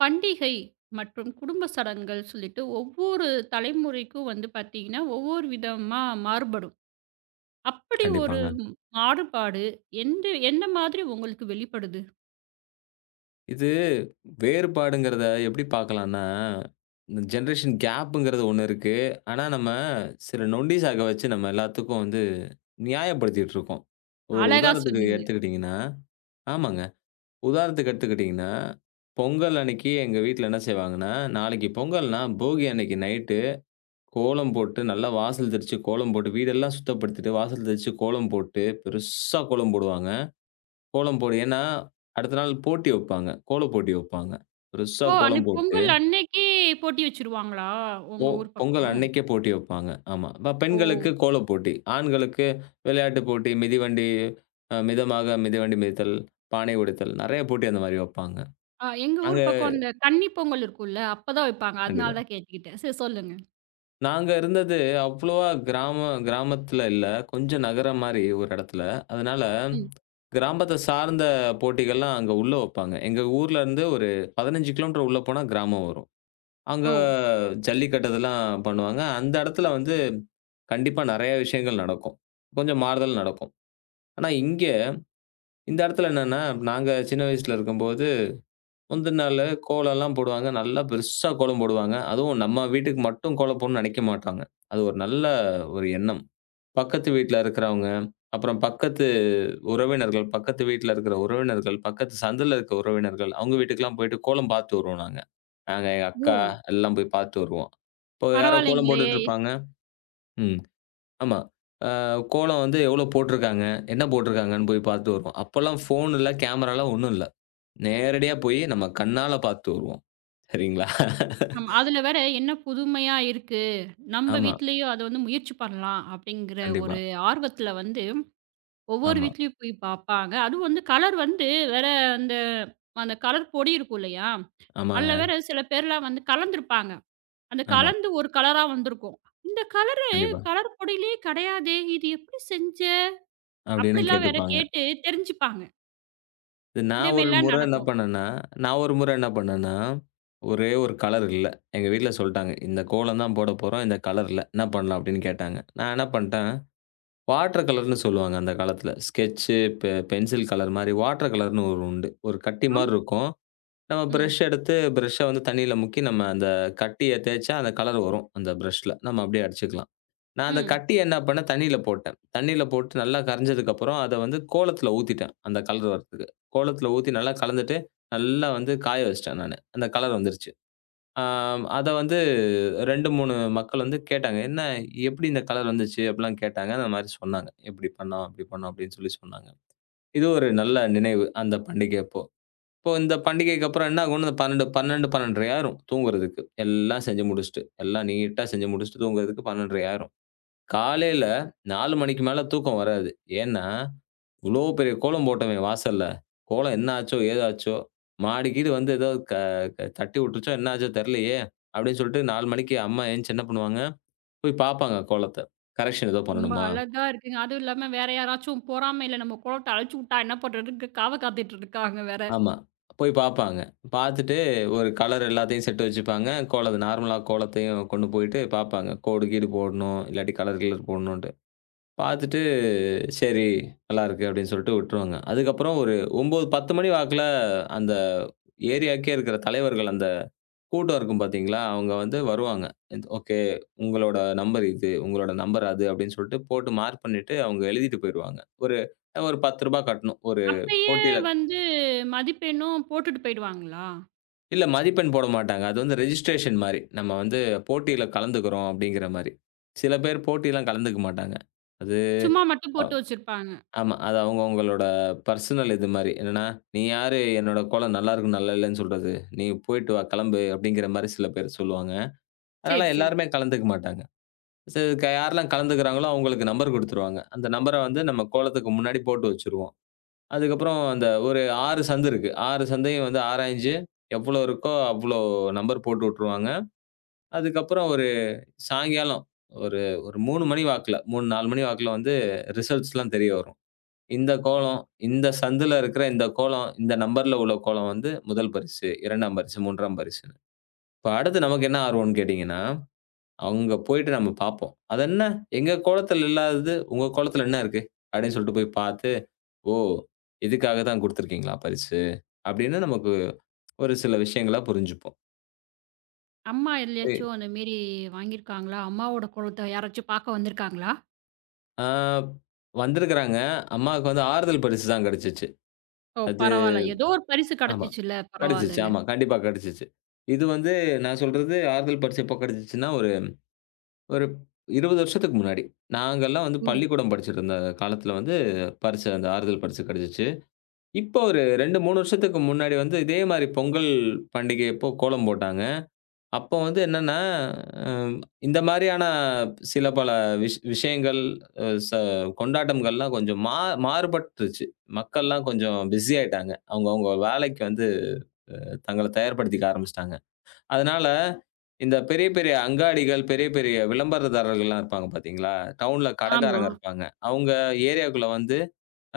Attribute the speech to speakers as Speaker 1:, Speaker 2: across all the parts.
Speaker 1: பண்டிகை மற்றும் குடும்ப சடங்குகள் சொல்லிட்டு ஒவ்வொரு தலைமுறைக்கும் வந்து பார்த்தீங்கன்னா, ஒவ்வொரு விதமா மாறுபடும். அப்படி ஒரு
Speaker 2: கண்டிப்பாங்க.
Speaker 1: மாறுபாடு எந்த எந்த மாதிரி உங்களுக்கு வெளிப்படுது?
Speaker 2: இது வேறுபாடுங்கிறத எப்படி பார்க்கலான்னா, இந்த ஜெனரேஷன் கேப்புங்கிறது ஒண்ணு இருக்கு. ஆனா, நம்ம சில நொண்டி சாக்க வச்சு நம்ம எல்லாத்துக்கும் வந்து நியாயப்படுத்திட்டு இருக்கோம். ஒரு
Speaker 1: அழகா
Speaker 2: உதாரணத்துக்கு
Speaker 1: சொன்னீங்க.
Speaker 2: எடுத்துக்கிட்டீங்கன்னா, ஆமாங்க, உதாரணத்துக்கு எடுத்துக்கிட்டீங்கன்னா, பொங்கல் அன்னைக்கு எங்க வீட்ல என்ன செய்வாங்கன்னா, நாளைக்கு பொங்கல்னா போகி அன்னைக்கு நைட்டு கோலம் போட்டு நல்லா வாசல் தெளிச்சு கோலம் போட்டு வீடெல்லாம் சுத்தப்படுத்திட்டு, வாசல் தெளிச்சு கோலம் போட்டு பெருசா கோலம் போடுவாங்க. கோலம் போடு. ஏன்னா, அடுத்த நாள் போட்டி வைப்பாங்க. கோல போட்டி வைப்பாங்க. பெருசா
Speaker 1: ஓ!
Speaker 2: கோலம்
Speaker 1: அன்னைக்கு
Speaker 2: போட்டு,
Speaker 1: பொங்கல் அன்னைக்கே போட்டி வச்சுருவாங்களா?
Speaker 2: பொ
Speaker 1: உங்க ஊர்
Speaker 2: பொங்கல்
Speaker 1: பக்கம்?
Speaker 2: அன்னைக்கே போட்டி வைப்பாங்க. ஆமா.
Speaker 1: ஓ!
Speaker 2: பெண்களுக்கு கோல போட்டி. ஆண்களுக்கு விளையாட்டு போட்டி, மிதிவண்டி, மிதமாக மிதிவண்டி மிதித்தல், பானை உடைத்தல் நெறைய போட்டி அந்த மாரி வைப்பாங்க.
Speaker 1: எங்க ஊர்
Speaker 2: நாங்க
Speaker 1: பக்கம் அந்த கன்னி பொங்கல் இருக்கும்ல, அப்பதான் வைப்பாங்க.
Speaker 2: கண்டிப்பா.
Speaker 1: அதனால தான் கேட்டுக்கிட்டேன். சரி சொல்லுங்க.
Speaker 2: நாங்க இருந்தது அவ்வளவா கிராமத்துல இல்ல. கொஞ்சம் நகரம் மாரி ஒரு இடத்துல. அதனால
Speaker 1: ம்.
Speaker 2: கிராமத்த சார்ந்த போட்டிகள்லாம் அங்க உள்ள வைப்பாங்க. எங்க ஊர்ல இருந்து ஒரு 15 கிலோமீட்டர் உள்ள போனா கிராமம் வரும். அங்க
Speaker 1: ஓ!
Speaker 2: ஜல்லிக்கட்டு இதெல்லாம் பண்ணுவாங்க. அந்த இடத்துல வந்து கண்டிப்பா நெறைய விஷயங்கள் நடக்கும். கொஞ்சம் மாறுதல் நடக்கும். ஆனா இங்க இந்த இடத்துல என்னன்னா, நாங்க சின்ன வயசுல இருக்கும்போது, முந்தின நாளு கோலம்லாம் போடுவாங்க. நல்லா பெருசா கோலம் போடுவாங்க. அதுவும் நம்ம வீட்டுக்கு மட்டும் கோலம் போடணும்னு நினைக்க மாட்டாங்க. அது ஒரு நல்ல ஒரு எண்ணம். பக்கத்து வீட்ல இருக்கிறவங்க, அப்புறம் பக்கத்து உறவினர்கள், பக்கத்து வீட்ல இருக்கிற உறவினர்கள், பக்கத்து சந்துல இருக்க உறவினர்கள், அவங்க வீட்டுக்கெல்லாம் போயிட்டு கோலம் பார்த்து வருவோம் நாங்க. நாங்க, எங்க
Speaker 1: ஓ!
Speaker 2: அக்கா எல்லாம் போய் பார்த்து வருவோம். இப்போ யாரோ கோலம்
Speaker 1: பரவாயில்லைங்களே!
Speaker 2: போட்டுட்டு இருப்பாங்க. ம். ஆமா. அ கோலம் வந்து எவ்வளோ போட்டுருக்காங்க? என்ன போட்டுருக்காங்கன்னு போய் பார்த்து வருவோம். அப்போலாம் ஃபோன் இல்ல, கேமராலாம் ஒண்ணும் இல்ல. நேரடியா போய் நம்ம கண்ணால பார்த்து வருவோம். சரிங்களா?
Speaker 1: ஆமா. அதுல வேற என்ன புதுமையா இருக்கு? நம்ம
Speaker 2: ஆமா.
Speaker 1: வீட்லயும் அத வந்து முயற்சி பண்ணலாம் அப்படிங்கிற
Speaker 2: கண்டிப்பா.
Speaker 1: ஒரு ஆர்வத்துல வந்து, ஒவ்வொரு
Speaker 2: ஆமா.
Speaker 1: வீட்லயும் போய் பார்ப்பாங்க. அதுவும் வந்து கலர் வந்து வேற அந்த அந்த கலர் பொடி இருக்கும் இல்லையா? அதுல
Speaker 2: ஆமாங்க.
Speaker 1: வேற சில பேர்லாம் வந்து கலந்திருப்பாங்க. அந்த
Speaker 2: ஆமா.
Speaker 1: கலந்து ஒரு கலரா வந்திருக்கும். "இந்த கலரு
Speaker 2: கண்டிப்பா.
Speaker 1: கலர் பொடியிலயே கிடையாதே! இது எப்படி செஞ்ச?"
Speaker 2: அப்படின்னு
Speaker 1: அப்படிலாம் வேற
Speaker 2: கேட்டுப்பாங்க.
Speaker 1: கேட்டு தெரிஞ்சுப்பாங்க.
Speaker 2: இது
Speaker 1: இந்த
Speaker 2: நான் ஒரு
Speaker 1: மாரிலாம்
Speaker 2: முறை என்ன
Speaker 1: நடக்கும்.
Speaker 2: பண்ணேன்னா நான் ஒரு முறை என்ன பண்ணேன்னா, ஒரே ஒரு கலர் இல்ல. எங்க வீட்ல சொல்ட்டாங்க, "இந்த கோலம் தான் போடப் போறோம். இந்த கலர் இல்ல. என்ன பண்ணலாம்?" அப்படின்னு கேட்டாங்க. நான் என்ன பண்ட்டேன், வாட்டர் கலர்ன்னு சொல்லுவாங்க அந்த காலத்துல. ஸ்கெட்ச்சு, பென்சில் கலர் மாரி வாட்டர் கலர்ன்னு ஒரு உண்டு. ஒரு கட்டி
Speaker 1: ஆமா.
Speaker 2: மாரி இருக்கும். நம்ம
Speaker 1: ம்.
Speaker 2: பிரஷ் எடுத்து, பிரஷ்ஷ வந்து தண்ணியில முக்கி நம்ம அந்த கட்டிய தேய்ச்சா அந்த கலர் வரும் அந்த பிரஷ்ல. நம்ம அப்படியே அடிச்சுக்கலாம். நான் அத
Speaker 1: ம்.
Speaker 2: கட்டி என்ன பண்ணேன், தண்ணீல போட்டேன். தண்ணீல போட்டு நல்லா கரைஞ்சதுக்கப்புறம், அத வந்து கோலத்துல ஊத்திட்டேன். அந்த கலர் வரதுக்கு. கோலத்துல ஊத்தி நல்லா கலந்துட்டு, நல்லா வந்து காய வச்சுட்டேன் நானு. அந்த கலர் வந்துருச்சு. ஆ அத வந்து 2, 3 மக்கள் வந்து கேட்டாங்க. "என்ன எப்படி இந்த கலர் வந்துச்சு?" அப்படிலாம் கேட்டாங்க. அந்த மாரி சொன்னாங்க. "இப்படி பண்ணோம், அப்படி பண்ணோம்" அப்படின்னு சொல்லி சொன்னாங்க. இது ஒரு நல்ல நினைவு, அந்த பண்டிகை அப்போ. இப்போ இந்த பண்டிகைக்கு அப்புறம் என்ன ஆகும்னு 12, 12, 12:30 ஆயிரும் தூங்குறதுக்கு. எல்லாம் செஞ்சு முடிச்சுட்டு, எல்லாம் நீட்டா செஞ்சு முடிச்சுட்டு தூங்குறதுக்கு 12:30 ஆயிரும். காலையில 4 மணிக்கு மேல தூக்கம் வராது. ஏன்னா, இவ்ளோ பெரிய கோலம் போட்டோமே வாசல்ல. கோலம் என்ன ஆச்சோ? ஏதாச்சோ? மாடி கீடு வந்து ஏதோ க க தட்டி விட்டுருச்சோ? என்ன ஆச்சோ தெர்லையே! அப்படின்னு சொல்லிட்டு 4 மணிக்கு அம்மா எந்திச்சு என்ன பண்ணுவாங்க, போய் பாப்பாங்க கோலத்த. கரெக்ஷன் ஏதோ
Speaker 1: ரொம்ப
Speaker 2: பண்ணணுமா?
Speaker 1: அழகா இருக்குங்க. அதுவும் இல்லாம வேற யாராச்சும் பொறாமையில நம்ம கோலத்த அழிச்சு விட்டா என்ன பண்றதுன்னு காவ காத்துட்டு இருக்காங்க வேற.
Speaker 2: ஆமா. போய் பாப்பாங்க. பாத்துட்டு ஒரு கலர் எல்லாத்தையும் செட்டு வச்சுப்பாங்க. கோலத்த நார்மலா கோலத்தையும் கொண்டு போயிட்டு பாப்பாங்க. கோடு கீடு போடணும், இல்லாட்டி கலர் கிலர் போடணுன்ட்டு. பாத்துட்டு சரி, நல்லாருக்கு அப்படின்னு சொல்லிட்டு விட்டுருவாங்க. அதுக்கப்புறம் ஒரு 9, 10 மணி வாக்குல அந்த ஏரியாக்கே இருக்கிற தலைவர்கள் அந்த கூட்டம் இருக்கும் பார்த்தீங்களா? அவங்க வந்து வருவாங்க. ஓகே, உங்களோட நம்பர் இது, உங்களோட நம்பர் அது அப்படின்னு சொல்லிட்டு போட்டு மார்க் பண்ணிட்டு அவங்க எழுதிட்டு போயிருவாங்க. ஒரு ஒரு ரூ. 10 கட்டணும். ஒரு
Speaker 1: அப்பயே
Speaker 2: போட்டியில
Speaker 1: வந்து மதிப்பெண்ணும் போட்டுட்டு போயிடுவாங்களா?
Speaker 2: இல்ல மதிப்பெண் போட மாட்டாங்க. அது வந்து ரெஜிஸ்ட்ரேஷன் மாரி. நம்ம வந்து போட்டியில கலந்துக்கிறோம் அப்படிங்கிற மாரி. சில பேர் போட்டிலாம் கலந்துக்க மாட்டாங்க. அது
Speaker 1: சும்மா மட்டும்
Speaker 2: அ
Speaker 1: போட்டு வச்சிருப்பாங்க.
Speaker 2: ஆமா. அது அவங்கவங்களோட பர்சனல் இது மாரி. என்னன்னா, "நீ யாரு என்னோட கோலம் நல்லா இருக்கு, நல்லா இல்லன்னு சொல்றது? நீ போயிட்டு வா, கிளம்பு" அப்படிங்கிற மாரி சில பேர் சொல்லுவாங்க.
Speaker 1: சரி,
Speaker 2: அதனால
Speaker 1: சரி.
Speaker 2: எல்லாருமே கலந்துக்க மாட்டாங்க. சரி, யாரெல்லாம் கலந்துக்கிறாங்களோ அவங்களுக்கு நம்பர் குடுத்துருவாங்க. அந்த நம்பர வந்து நம்ம கோலத்துக்கு முன்னாடி போட்டு வச்சுருவோம். அதுக்கப்புறம் அந்த ஒரு 6 சந்து இருக்கு. 6 சந்தையும் வந்து ஆராய்ஞ்சு எவ்வளோ இருக்கோ அவ்வளோ நம்பர் போட்டு விட்டுருவாங்க. அதுக்கப்புறம் ஒரு சாயங்காலம் ஒரு ஒரு 3 மணி வாக்குல 3, 4 மணி வாக்குல வந்து ரிசல்ட்ஸ்லாம் தெரிய வரும். இந்த கோலம், இந்த சந்துல இருக்கிற இந்த கோலம், இந்த நம்பர்ல உள்ள கோலம் வந்து முதல் பரிசு, 2ஆம் பரிசு, 3ஆம் பரிசுன்னு. இப்ப அடுத்து நமக்கு என்ன ஆர்வம்ன்னு கேட்டீங்கன்னா, அங்க போயிட்டு நம்ம பார்ப்போம். "அதென்ன எங்க கோலத்துல இல்லாதது, உங்க கோலத்துல என்ன இருக்கு?" அப்படின்னு சொல்லிட்டு போய் பார்த்து, "ஓ! இதுக்காக தான் குடுத்துருக்கீங்களா பரிசு?" அப்படின்னு நமக்கு ஒரு சில விஷயங்கள புரிஞ்சுப்போம்.
Speaker 1: அம்மா
Speaker 2: எ
Speaker 1: எதுலயாச்சும் அந்த மேரி வாங்கியிருக்காங்களா? அம்மாவோட கோலத்த யாராச்சும் பார்க்க வந்திருக்காங்களா?
Speaker 2: ஆ வந்திருக்கிறாங்க. அம்மாவுக்கு வந்து ஆறுதல் பரிசு தான் கிடைச்சுச்சு.
Speaker 1: ஓ!
Speaker 2: அது
Speaker 1: பரவால்ல. ஏதோ ஒரு பரிசு
Speaker 2: ஆமா.
Speaker 1: கிடைச்சிச்சுல்ல.
Speaker 2: கிடைச்சுச்சு.
Speaker 1: பரவால்லங்க.
Speaker 2: ஆமா. கண்டிப்பா கிடைச்சுச்சு. இது வந்து நான் சொல்றது ஆறுதல் பரிசு எப்போ கிடைச்சுச்சுன்னா, ஒரு ஒரு 20 வருஷத்துக்கு முன்னாடி. நாங்கலாம் வந்து
Speaker 1: ம்.
Speaker 2: பள்ளிக்கூடம் படிச்சுட்டு இருந்த காலத்துல வந்து பரிட்சை அந்த ஆறுதல் பரிட்சை கிடைச்சுச்சு. இப்போ ஒரு 2, 3 வருஷத்துக்கு முன்னாடி வந்து இதே மாரி பொங்கல் பண்டிகையப்போ கோலம் போட்டாங்க. அப்போ வந்து என்னன்னா, அ இந்த மாரியான சில பல விஷயங்கள் அ ச கொண்டாட்டங்கள்லாம் கொஞ்சம் மாறுபட்டுருச்சு. மக்கள்லாம் கொஞ்சம் பிஸி ஆயிட்டாங்க. அவங்கவங்க வேலைக்கு வந்து தங்கள தயார்படுத்திக்க ஆரம்பிச்சுட்டாங்க. அதனால, இந்த பெரிய பெரிய அங்காடிகள், பெரிய பெரிய விளம்பரதாரர்கள்லாம் இருப்பாங்க பார்த்தீங்களா? டவுன்ல
Speaker 1: ஆமா,
Speaker 2: கடைக்காரங்க இருப்பாங்க. அவங்க ஏரியாக்குள்ள வந்து,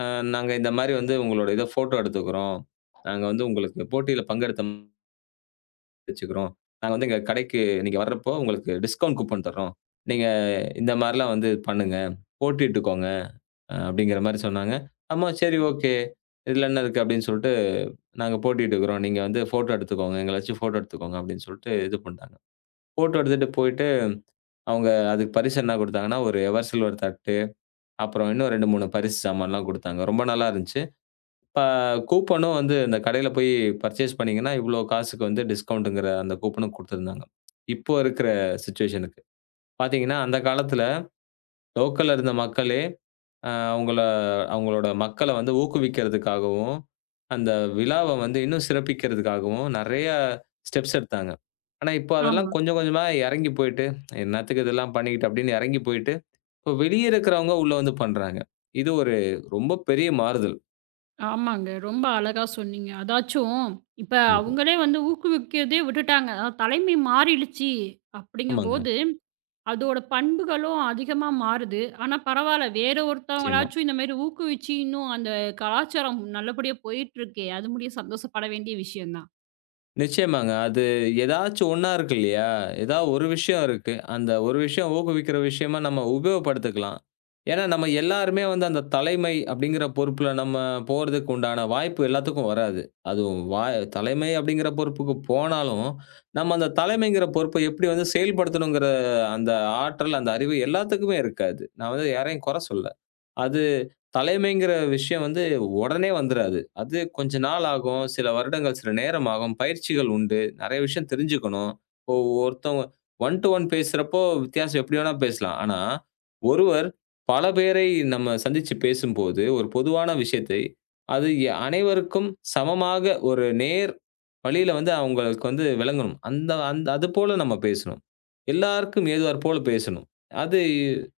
Speaker 2: அ "நாங்க இந்த மாரி வந்து உங்களோட இத ஃபோட்டோ எடுத்துக்கிறோம். நாங்க வந்து உங்களுக்கு போட்டியில பங்கெடுத்த வச்சுக்கிறோம். நாங்க வந்து எங்க கடைக்கு நீங்க வர்றப்போ உங்களுக்கு டிஸ்கவுண்ட் கூப்பன் தர்றோம். நீங்க இந்த மாரிலாம் வந்து பண்ணுங்க. போட்டியிட்டுக்கோங்க" அப்படிங்கிற மாரி சொன்னாங்க. "ஆமா, சரி, ஓகே. இதுல என்ன இருக்கு?" அப்படின்னு சொல்லிட்டு, "நாங்க போட்டியிட்டுக்கிறோம். நீங்க வந்து ஃபோட்டோ எடுத்துக்கோங்க. எங்கள வச்சு ஃபோட்டோ எடுத்துக்கோங்க" அப்படின்னு சொல்லிட்டு இது பண்ட்டாங்க. ஃபோட்டோ எடுத்துட்டு போயிட்டு, அவங்க அதுக்கு பரிசு என்ன குடுத்தாங்கன்னா, ஒரு எவர் சில்வர் தட்டு, அப்புறம் இன்னும் 2, 3 பரிசு சாமான்லாம் குடுத்தாங்க. ரொம்ப நல்லா இருந்துச்சு. இப்ப கூப்பனும் வந்து இந்த கடையில போய் பர்ச்சேஸ் பண்ணீங்கன்னா, இவ்ளோ காசுக்கு வந்து டிஸ்கவுண்ட்ங்கிற அந்த கூப்பனும் குடுத்திருந்தாங்க. இப்போ இருக்கிற சிச்சுவேஷனுக்கு. பாத்தீங்கன்னா, அந்த காலத்துல லோக்கல்ல இருந்த மக்களே அ அவங்கள அவங்களோட மக்கள வந்து ஊக்குவிக்கிறதுக்காகவும், அந்த விழாவ வந்து இன்னும் சிறப்பிக்கிறதுக்காகவும் நெறைய ஸ்டெப்ஸ் எடுத்தாங்க. ஆனா, இப்போ அதெல்லாம்
Speaker 1: ஆமா.
Speaker 2: கொஞ்சம் கொஞ்சமா எறங்கி போயிட்டு, "என்னாத்துக்கு இதெல்லாம் பண்ணிக்கிட்டு?" அப்படின்னு எறங்கி போயிட்டு, இப்போ வெளிய இருக்கிறவங்க உள்ள வந்து பண்றாங்க. இது ஒரு ரொம்ப பெரிய மாறுதல்.
Speaker 1: ஆமாங்க. ரொம்ப அழகா சொன்னீங்க. அதாச்சும் இப்ப
Speaker 2: கண்டிப்பா.
Speaker 1: அவங்களே வந்து ஊக்குவிக்கிறதே விட்டுட்டாங்க. தலைமை மாறிடுச்சு
Speaker 2: ஆமாங்க.
Speaker 1: அப்படிங்கும்போது அதோட பண்புகளும் அதிகமா மாறுது. ஆனா பரவால்ல, வேற
Speaker 2: நிச்சயமா.
Speaker 1: ஒருத்தவங்களாச்சும் இந்த மாரி ஊக்குவிச்சு இன்னும் அந்த கலாச்சாரம் நல்லபடியா போயிட்டுருக்கே! அது முடிய சந்தோஷப்பட வேண்டிய விஷயம் தான்.
Speaker 2: நிச்சயமாங்க. அது ஏதாச்சும் ஒண்ணா இருக்கு இல்லையா? ஏதா ஒரு விஷயம் இருக்கு. அந்த ஒரு விஷயம் ஊக்குவிக்கிற விஷயமா நம்ம உபயோகப்படுத்திக்கலாம். ஏன்னா, நம்ம எல்லாருமே வந்து அந்த தலைமை அப்படிங்கிற பொறுப்புல நம்ம போறதுக்கு உண்டான வாய்ப்பு எல்லாத்துக்கும் வராது. அதுவும் தலைமை அப்படிங்கிற பொறுப்புக்கு போனாலும், நம்ம அந்த தலைமைங்கிற பொறுப்ப எப்படி வந்து செயல்படுத்தணுங்கிற அந்த ஆற்றல், அந்த அறிவு எல்லாத்துக்குமே இருக்காது. நான் வந்து யாரையும் குறை சொல்லல. அது தலைமைங்கிற விஷயம் வந்து உடனே வந்துராது. அது கொஞ்ச நாள் ஆகும். சில வருடங்கள், சில நேரம் ஆகும். பயிற்சிகள் உண்டு. நெறைய விஷயம் தெரிஞ்சுக்கணும். ஒருத்தவங்க ஒன் டூ ஒன் பேசுறப்போ வித்தியாசம் எப்படி வேணா பேசலாம். ஆனா, ஒருவர் பல பேரை நம்ம சந்திச்சு பேசும்போது, ஒரு பொதுவான விஷயத்தை அது அனைவருக்கும் சமமாக ஒரு நேர் வழியில வந்து அவங்களுக்கு வந்து விளங்கணும். அந்த அந்த அதுபோல நம்ம பேசணும். எல்லாருக்கும் ஏதுவார் போல பேசணும். அது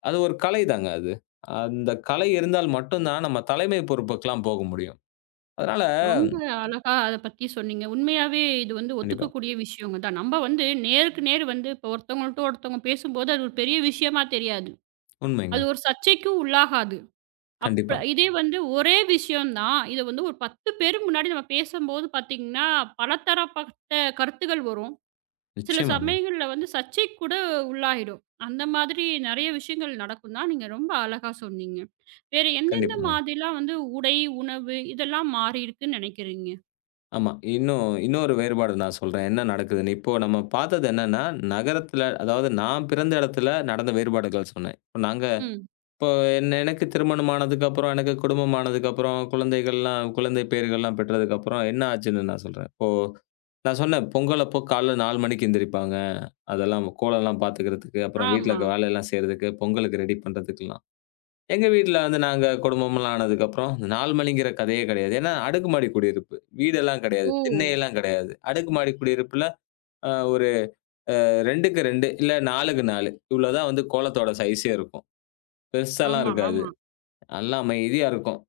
Speaker 2: அது ஒரு கலைதாங்க அது. அந்த கலை இருந்தால் மட்டும் தான் நம்ம தலைமை பொறுப்புக்கெல்லாம் போக முடியும். அதனால
Speaker 1: ரொம்ப அழகா அத பத்தி சொன்னீங்க. உண்மையாவே இது வந்து
Speaker 2: கண்டிப்பா.
Speaker 1: ஒத்துக்கக்கூடிய விஷயங்க தான். நம்ப வந்து நேருக்கு நேர் வந்து இப்ப ஒருத்தவங்கள்ட்ட ஒருத்தவங்க பேசும்போது, அது ஒரு பெரிய விஷயமா தெரியாது.
Speaker 2: உண்மைங்க.
Speaker 1: அது ஒரு சர்ச்சைக்கும் உள்ளாகாது. அப்ப
Speaker 2: கண்டிப்பா.
Speaker 1: இதே வந்து ஒரே விஷயம் தான். இத வந்து ஒரு 10 பேரு முன்னாடி நம்ம பேசம்போது பாத்தீங்கன்னா, பலதரப்பட்ட கருத்துகள் வரும். சில
Speaker 2: நிச்சயமாங்க.
Speaker 1: சமயங்கள்ல வந்து சர்ச்சைக்கு கூட உள்ளாயிடும். அந்த மாதிரி நெறைய விஷயங்கள் நடக்கும் தான். நீங்க ரொம்ப அழகா சொன்னீங்க. வேற எந்தெந்த
Speaker 2: கண்டிப்பாங்க.
Speaker 1: மாதிரிலாம் வந்து உடை, உணவு இதெல்லாம் மாறியிருக்குன்னு நெனைக்கிறீங்க?
Speaker 2: ஆமா. இன்னும் இன்னொரு வேறுபாடு நான் சொல்றேன். என்ன நடக்குதுன்னு. இப்போ நம்ம பார்த்தது என்னன்னா, நகரத்தில அதாவது நான் பிறந்த இடத்துல நடந்த வேறுபாடுகள் சொன்னேன். இப்ப நாங்க
Speaker 1: ம்.
Speaker 2: இப்போ எனக்கு திருமணம் ஆனதுக்கப்புறம், எனக்கு குடும்பம் ஆனதுக்கப்புறம், குழந்தைகள்லாம் குழந்தை பேறுகள்லாம் பெற்றதுக்கப்புறம் என்ன ஆச்சுன்னு நான் சொல்றேன். இப்போ நான் சொன்னேன், பொங்கல் அப்போ காலைல 4 மணிக்கு எந்திரிப்பாங்க. அதெல்லாம் கோலம்லாம் பார்த்துக்கிறதுக்கு, அப்புறம் வீட்ல
Speaker 1: ஆமா.
Speaker 2: இருக்க வேலையெல்லாம் செய்றதுக்கு, பொங்கலுக்கு ரெடி பண்றதுக்குலாம். எங்க வீட்ல வந்து நாங்க குடும்பம்லாம் ஆனதுக்கப்புறம், இந்த 4 மணிங்கிற கதையே கிடையாது. ஏன்னா, அடுக்குமாடி குடியிருப்பு. வீடெல்லாம் கிடையாது.
Speaker 1: ஓ!
Speaker 2: திண்ணையெல்லாம் கிடையாது. அடுக்குமாடி குடியிருப்புல ஒரு 2க்கு 2 இல்ல 4க்கு 4 இவ்வளோ தான் வந்து கோலத்தோட சைஸே இருக்கும். பெருசாலாம்
Speaker 1: ஆமா,
Speaker 2: இருக்காது.
Speaker 1: ஆமா.
Speaker 2: நல்லா அமைதியா இருக்கும்.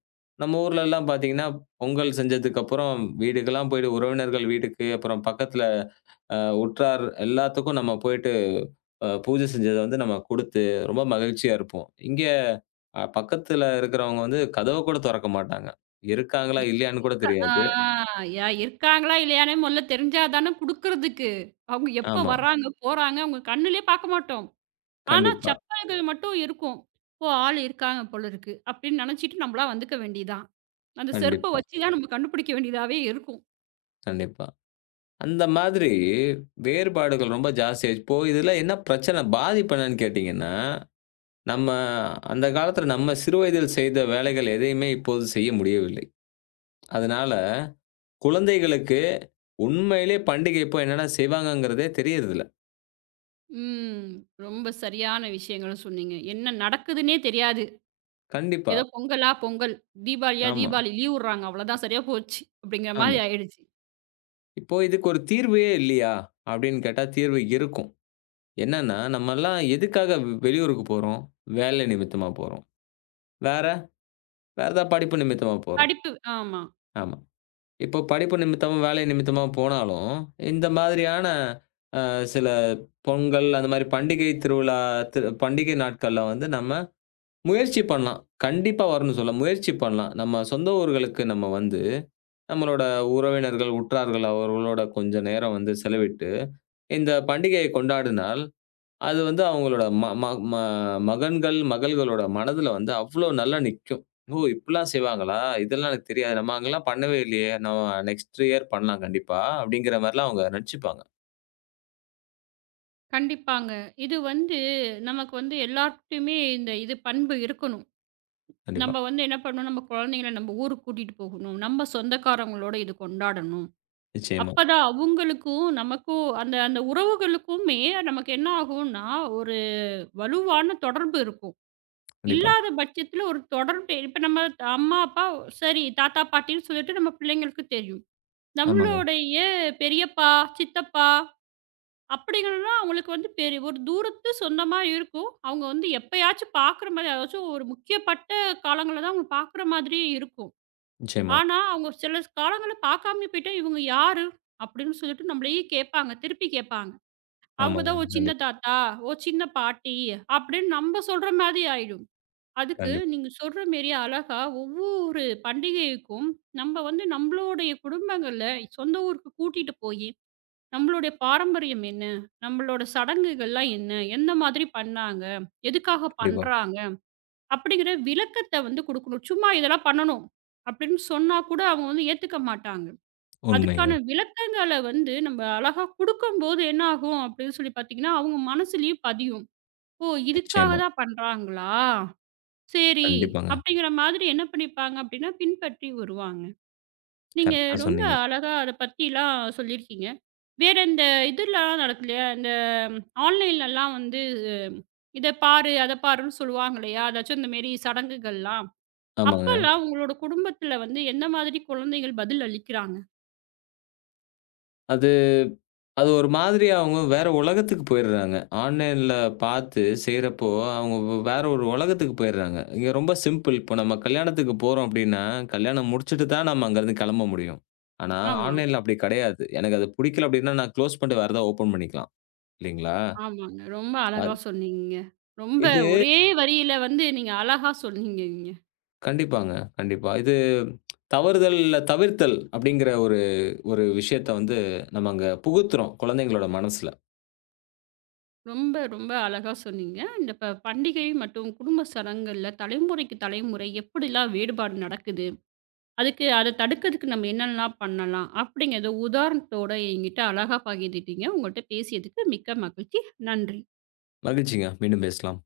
Speaker 2: நம்ம ஊர்லலாம் பார்த்தீங்கன்னா, பொங்கல் செஞ்சதுக்கப்புறம் வீடுக்கெல்லாம் போயிட்டு உறவினர்கள் வீட்டுக்கு, அப்புறம் பக்கத்துல அ உற்றார் எல்லாத்துக்கும் நம்ம போயிட்டு பூஜை செஞ்சத வந்து நம்ம குடுத்து, ரொம்ப மகிழ்ச்சியா இருப்போம். இங்க பக்கத்துல இருக்கிறவங்க வந்து கதவ கூட தொறக்க மாட்டாங்க. இருக்காங்களா? இல்லையான்னு கூட
Speaker 1: இருக்கா ஆ
Speaker 2: தெரியாது.
Speaker 1: யா இருக்காங்களா இல்லையானே முதல்ல தெரிஞ்சா தானே குடுக்குறதுக்கு. அவங்க எப்ப
Speaker 2: ஆமா.
Speaker 1: வர்றாங்க, போறாங்க அவங்க கண்ணுலயே பார்க்க மாட்டோம். ஆனா
Speaker 2: கண்டிப்பா,
Speaker 1: செப்பல்கள் மட்டும் இருக்கும். "ஓ! ஆள் இருக்காங்க போல இருக்கு" அப்படின்னு நெனைச்சிட்டு நம்மளா வந்துக்க வேண்டியது தான். அந்த செருப்ப
Speaker 2: கண்டிப்பா,
Speaker 1: வச்சு தான் நம்ம கண்டுபிடிக்க வேண்டியதாவே இருக்கும்.
Speaker 2: கண்டிப்பா. அந்த மாதிரி வேறுபாடுகள் ரொம்ப ஜாஸ்தியாச்சு. இப்போ இதுல என்ன பிரச்சனை? பாதிப்பு என்னன்னு கேட்டீங்கன்னா, நம்ம அந்த காலத்துல நம்ம சிறு வயதில் செய்த வேலைகள் எதையுமே இப்போது செய்ய முடியவில்லை. அதனால குழந்தைகளுக்கு உண்மையிலே பண்டிகை எப்போ என்னென்ன செய்வாங்கங்கிறதே தெரியறதில்ல.
Speaker 1: ம். ரொம்ப சரியான விஷயங்கள சொன்னீங்க. என்ன நடக்குதுன்னே தெரியாது.
Speaker 2: கண்டிப்பா.
Speaker 1: ஏதோ பொங்கலா பொங்கல், தீபாவளியா
Speaker 2: ஆமா,
Speaker 1: தீபாவளி, லீவ் விடுறாங்க அவ்வளோதான் சரியா போச்சு, அப்படிங்கிற மாரி
Speaker 2: ஆமா.
Speaker 1: ஆயிடுச்சு.
Speaker 2: இப்போ இதுக்கு ஒரு தீர்வே இல்லையா? அப்படின்னு கேட்டா தீர்வு இருக்கும். என்னன்னா, நம்மலாம் எதுக்காக வெளியூருக்கு போறோம்? வேலை நிமித்தமா போறோம். வேற? வேற ஏதாவது படிப்பு நிமித்தமா போறோம்.
Speaker 1: படிப்பு ஆமா.
Speaker 2: ஆமா. இப்போ படிப்பு நிமித்தமா, வேலை நிமித்தமா போனாலும், இந்த மாதிரியான அ சில பொங்கல் அந்த மாரி பண்டிகை திருவிழா பண்டிகை நாட்கள்ல வந்து நம்ம முயற்சி பண்ணலாம். கண்டிப்பா வரும்னு சொல்ல முயற்சி பண்ணலாம். நம்ம சொந்த ஊர்களுக்கு நம்ம வந்து, நம்மளோட உறவினர்கள், உற்றார்கள் அவர்களோட கொஞ்ச நேரம் வந்து செலவிட்டு இந்த பண்டிகையை கொண்டாடினால், அது வந்து அவங்களோட ம ம ம மகன்கள், மகள்களோட மனதில வந்து அவ்ளோ நல்லா நிக்கும். "ஓ! இப்படிலாம் செய்வாங்களா? இதெல்லாம் எனக்கு தெரியாது. நம்ம அங்கலாம் பண்ணவே இல்லையே. நம்ம நெக்ஸ்ட் இயர் பண்ணலாம் கண்டிப்பா." அப்படிங்கிற மாரிலாம் அவங்க நெனச்சுப்பாங்க.
Speaker 1: கண்டிப்பாங்க. இது வந்து நமக்கு வந்து எல்லார்கிட்டயுமே இந்த இது பண்பு இருக்கணும்.
Speaker 2: கண்டிப்பா.
Speaker 1: நம்ம வந்து என்ன பண்ணணும், நம்ம குழந்தைங்கள நம்ம ஊருக்கு கூட்டிட்டு போகணும். நம்ம சொந்தக்காரங்களோட இது கொண்டாடணும்.
Speaker 2: நிச்சயமா.
Speaker 1: அப்பதான் அவங்களுக்கும், நமக்கும் அந்த அந்த உறவுகளுக்குமே நமக்கு என்ன ஆகும்னா, ஒரு வலுவான தொடர்பு இருக்கும்.
Speaker 2: கண்டிப்பா.
Speaker 1: இல்லாத பட்சத்தில ஒரு தொடர்பு இப்ப நம்ம அம்மா, அப்பா சரி தாத்தா, பாட்டின்னு சொல்லிட்டு நம்ம பிள்ளைங்களுக்கு தெரியும்.
Speaker 2: ஆமாங்க.
Speaker 1: நம்மளுடைய பெரியப்பா, சித்தப்பா அப்படிங்கிறலாம் அவங்களுக்கு வந்து பெரிய ஒரு தூரத்து சொந்தமா இருக்கும். அவங்க வந்து எப்பயாச்சும் பார்க்குற மாதிரி அதாச்சும் ஒரு முக்கியப்பட்ட காலங்கள்ல தான் அவங்க பார்க்குற மாதிரி இருக்கும்.
Speaker 2: நிச்சயமா.
Speaker 1: ஆனா, அவங்க சில காலங்கள்ல பார்க்காமயே போயிட்டா, "இவங்க யாரு?" அப்படின்னு சொல்லிட்டு நம்மளையே கேட்பாங்க. திருப்பி கேட்பாங்க. அவங்க
Speaker 2: ஆமாங்க.
Speaker 1: தான் "ஓ சின்ன
Speaker 2: கண்டிப்பா,
Speaker 1: தாத்தா, ஓ சின்ன பாட்டி" அப்படின்னு நம்ம சொல்ற மாதிரி ஆயிடும். அதுக்கு
Speaker 2: கண்டிப்பா,
Speaker 1: நீங்க சொல்ற மாரி அழகா ஒவ்வொரு பண்டிகைக்கும் நம்ம வந்து நம்மளுடைய குடும்பங்கள்ல சொந்த ஊருக்கு கூட்டிட்டு போயி, நம்மளுடைய பாரம்பரியம் என்ன? நம்மளோட சடங்குகள்லாம் என்ன? எந்த மாதிரி பண்ணாங்க? எதுக்காக
Speaker 2: கண்டிப்பா.
Speaker 1: பண்றாங்க? அப்படிங்கிற விளக்கத்த வந்து குடுக்கணும். சும்மா இதெல்லாம் பண்ணணும் அப்படின்னு சொன்னா கூட அவங்க வந்து ஏத்துக்க மாட்டாங்க.
Speaker 2: உண்மைங்க.
Speaker 1: அதுக்கான விளக்கங்கள வந்து நம்ம அழகா குடுக்கும்போது என்ன ஆகும் அப்படின்னு சொல்லி பார்த்தீங்கன்னா, அவங்க மனசுலயும் பதியும். ஓ! இதுக்காக
Speaker 2: நிச்சயமா.
Speaker 1: தான் பண்றாங்களா? சரி.
Speaker 2: கண்டிப்பாங்க.
Speaker 1: அப்படிங்கிற மாதிரி என்ன பண்ணிப்பாங்க அப்படின்னா, பின்பற்றி வருவாங்க. நீங்க
Speaker 2: கரெக்ட்டா
Speaker 1: ரொம்ப
Speaker 2: சொன்னீங்க.
Speaker 1: அழகா அத பத்திலாம் சொல்லியிருக்கீங்க. வேற இந்த இதெல்லாம் நடக்கும் இல்லையா? இந்த ஆன்லைன்லலாம் வந்து இத பாரு, அத பாருன்னு சொல்லுவாங்க இல்லையா? அதாச்சும் இந்த மாரி சடங்குகள்லாம்.
Speaker 2: ஆமாங்க.
Speaker 1: அப்பல்லாம் உங்களோட குடும்பத்துல வந்து எந்த மாதிரி குழந்தைகள் பதில் அளிக்கிறாங்க?
Speaker 2: அது அது ஒரு மாதிரி அவங்க வேற உலகத்துக்கு போயிடுறாங்க. ஆன்லைன்ல பார்த்து செய்றப்போ, அவங்க வேற ஒரு உலகத்துக்கு போயிடுறாங்க. இங்க ரொம்ப சிம்பிள். இப்போ நம்ம கல்யாணத்துக்கு போறோம் அப்டின்னா, கல்யாணம் முடிச்சுட்டு தான் நம்ம அங்கருந்து கெளம்ப முடியும். ஆனா,
Speaker 1: ஆமா,
Speaker 2: ஆன்லைன்ல அப்டி கெடையாது. எனக்கு அது புடிக்கல அப்டின்னா, நான் க்ளோஸ் பண்ணிட்டு வேற ஏதாவது ஓப்பன் பண்ணிக்கலாம். இல்லைங்களா?
Speaker 1: ஆமாங்க. ரொம்ப அழகா
Speaker 2: அது
Speaker 1: சொன்னீங்கங்க. ரொம்ப
Speaker 2: இது
Speaker 1: ஒரே வரியில வந்து நீங்க அழகா சொன்னீங்கங்க.
Speaker 2: கண்டிப்பாங்க. கண்டிப்பா. இது தவறுதல்ல தவிர்த்தல் அப்டிங்கிற ஒரு ஒரு விஷயத்த வந்து நம்ம அங்க புகுத்துறோம் குழந்தைங்களோட மனசுல.
Speaker 1: ரொம்ப, ரொம்ப அழகா சொன்னீங்க. இந்த பண்டிகை மற்றும் குடும்ப சடங்குகள்ல தலைமுறைக்கு தலைமுறை எப்படிலாம் வேறுபாடு நடக்குது? அதுக்கு அத தடுக்கிறதுக்கு நம்ம என்னெல்லாம் பண்ணலாம்? அப்படிங்கிறத உதாரணத்தோட என்கிட்ட அழகா பகிர்ந்துட்டீங்க. உங்கள்ட்ட பேசியதுக்கு மிக்க மகிழ்ச்சி. நன்றி.
Speaker 2: மகிழ்ச்சிங்க. மீண்டும் பேசலாம்.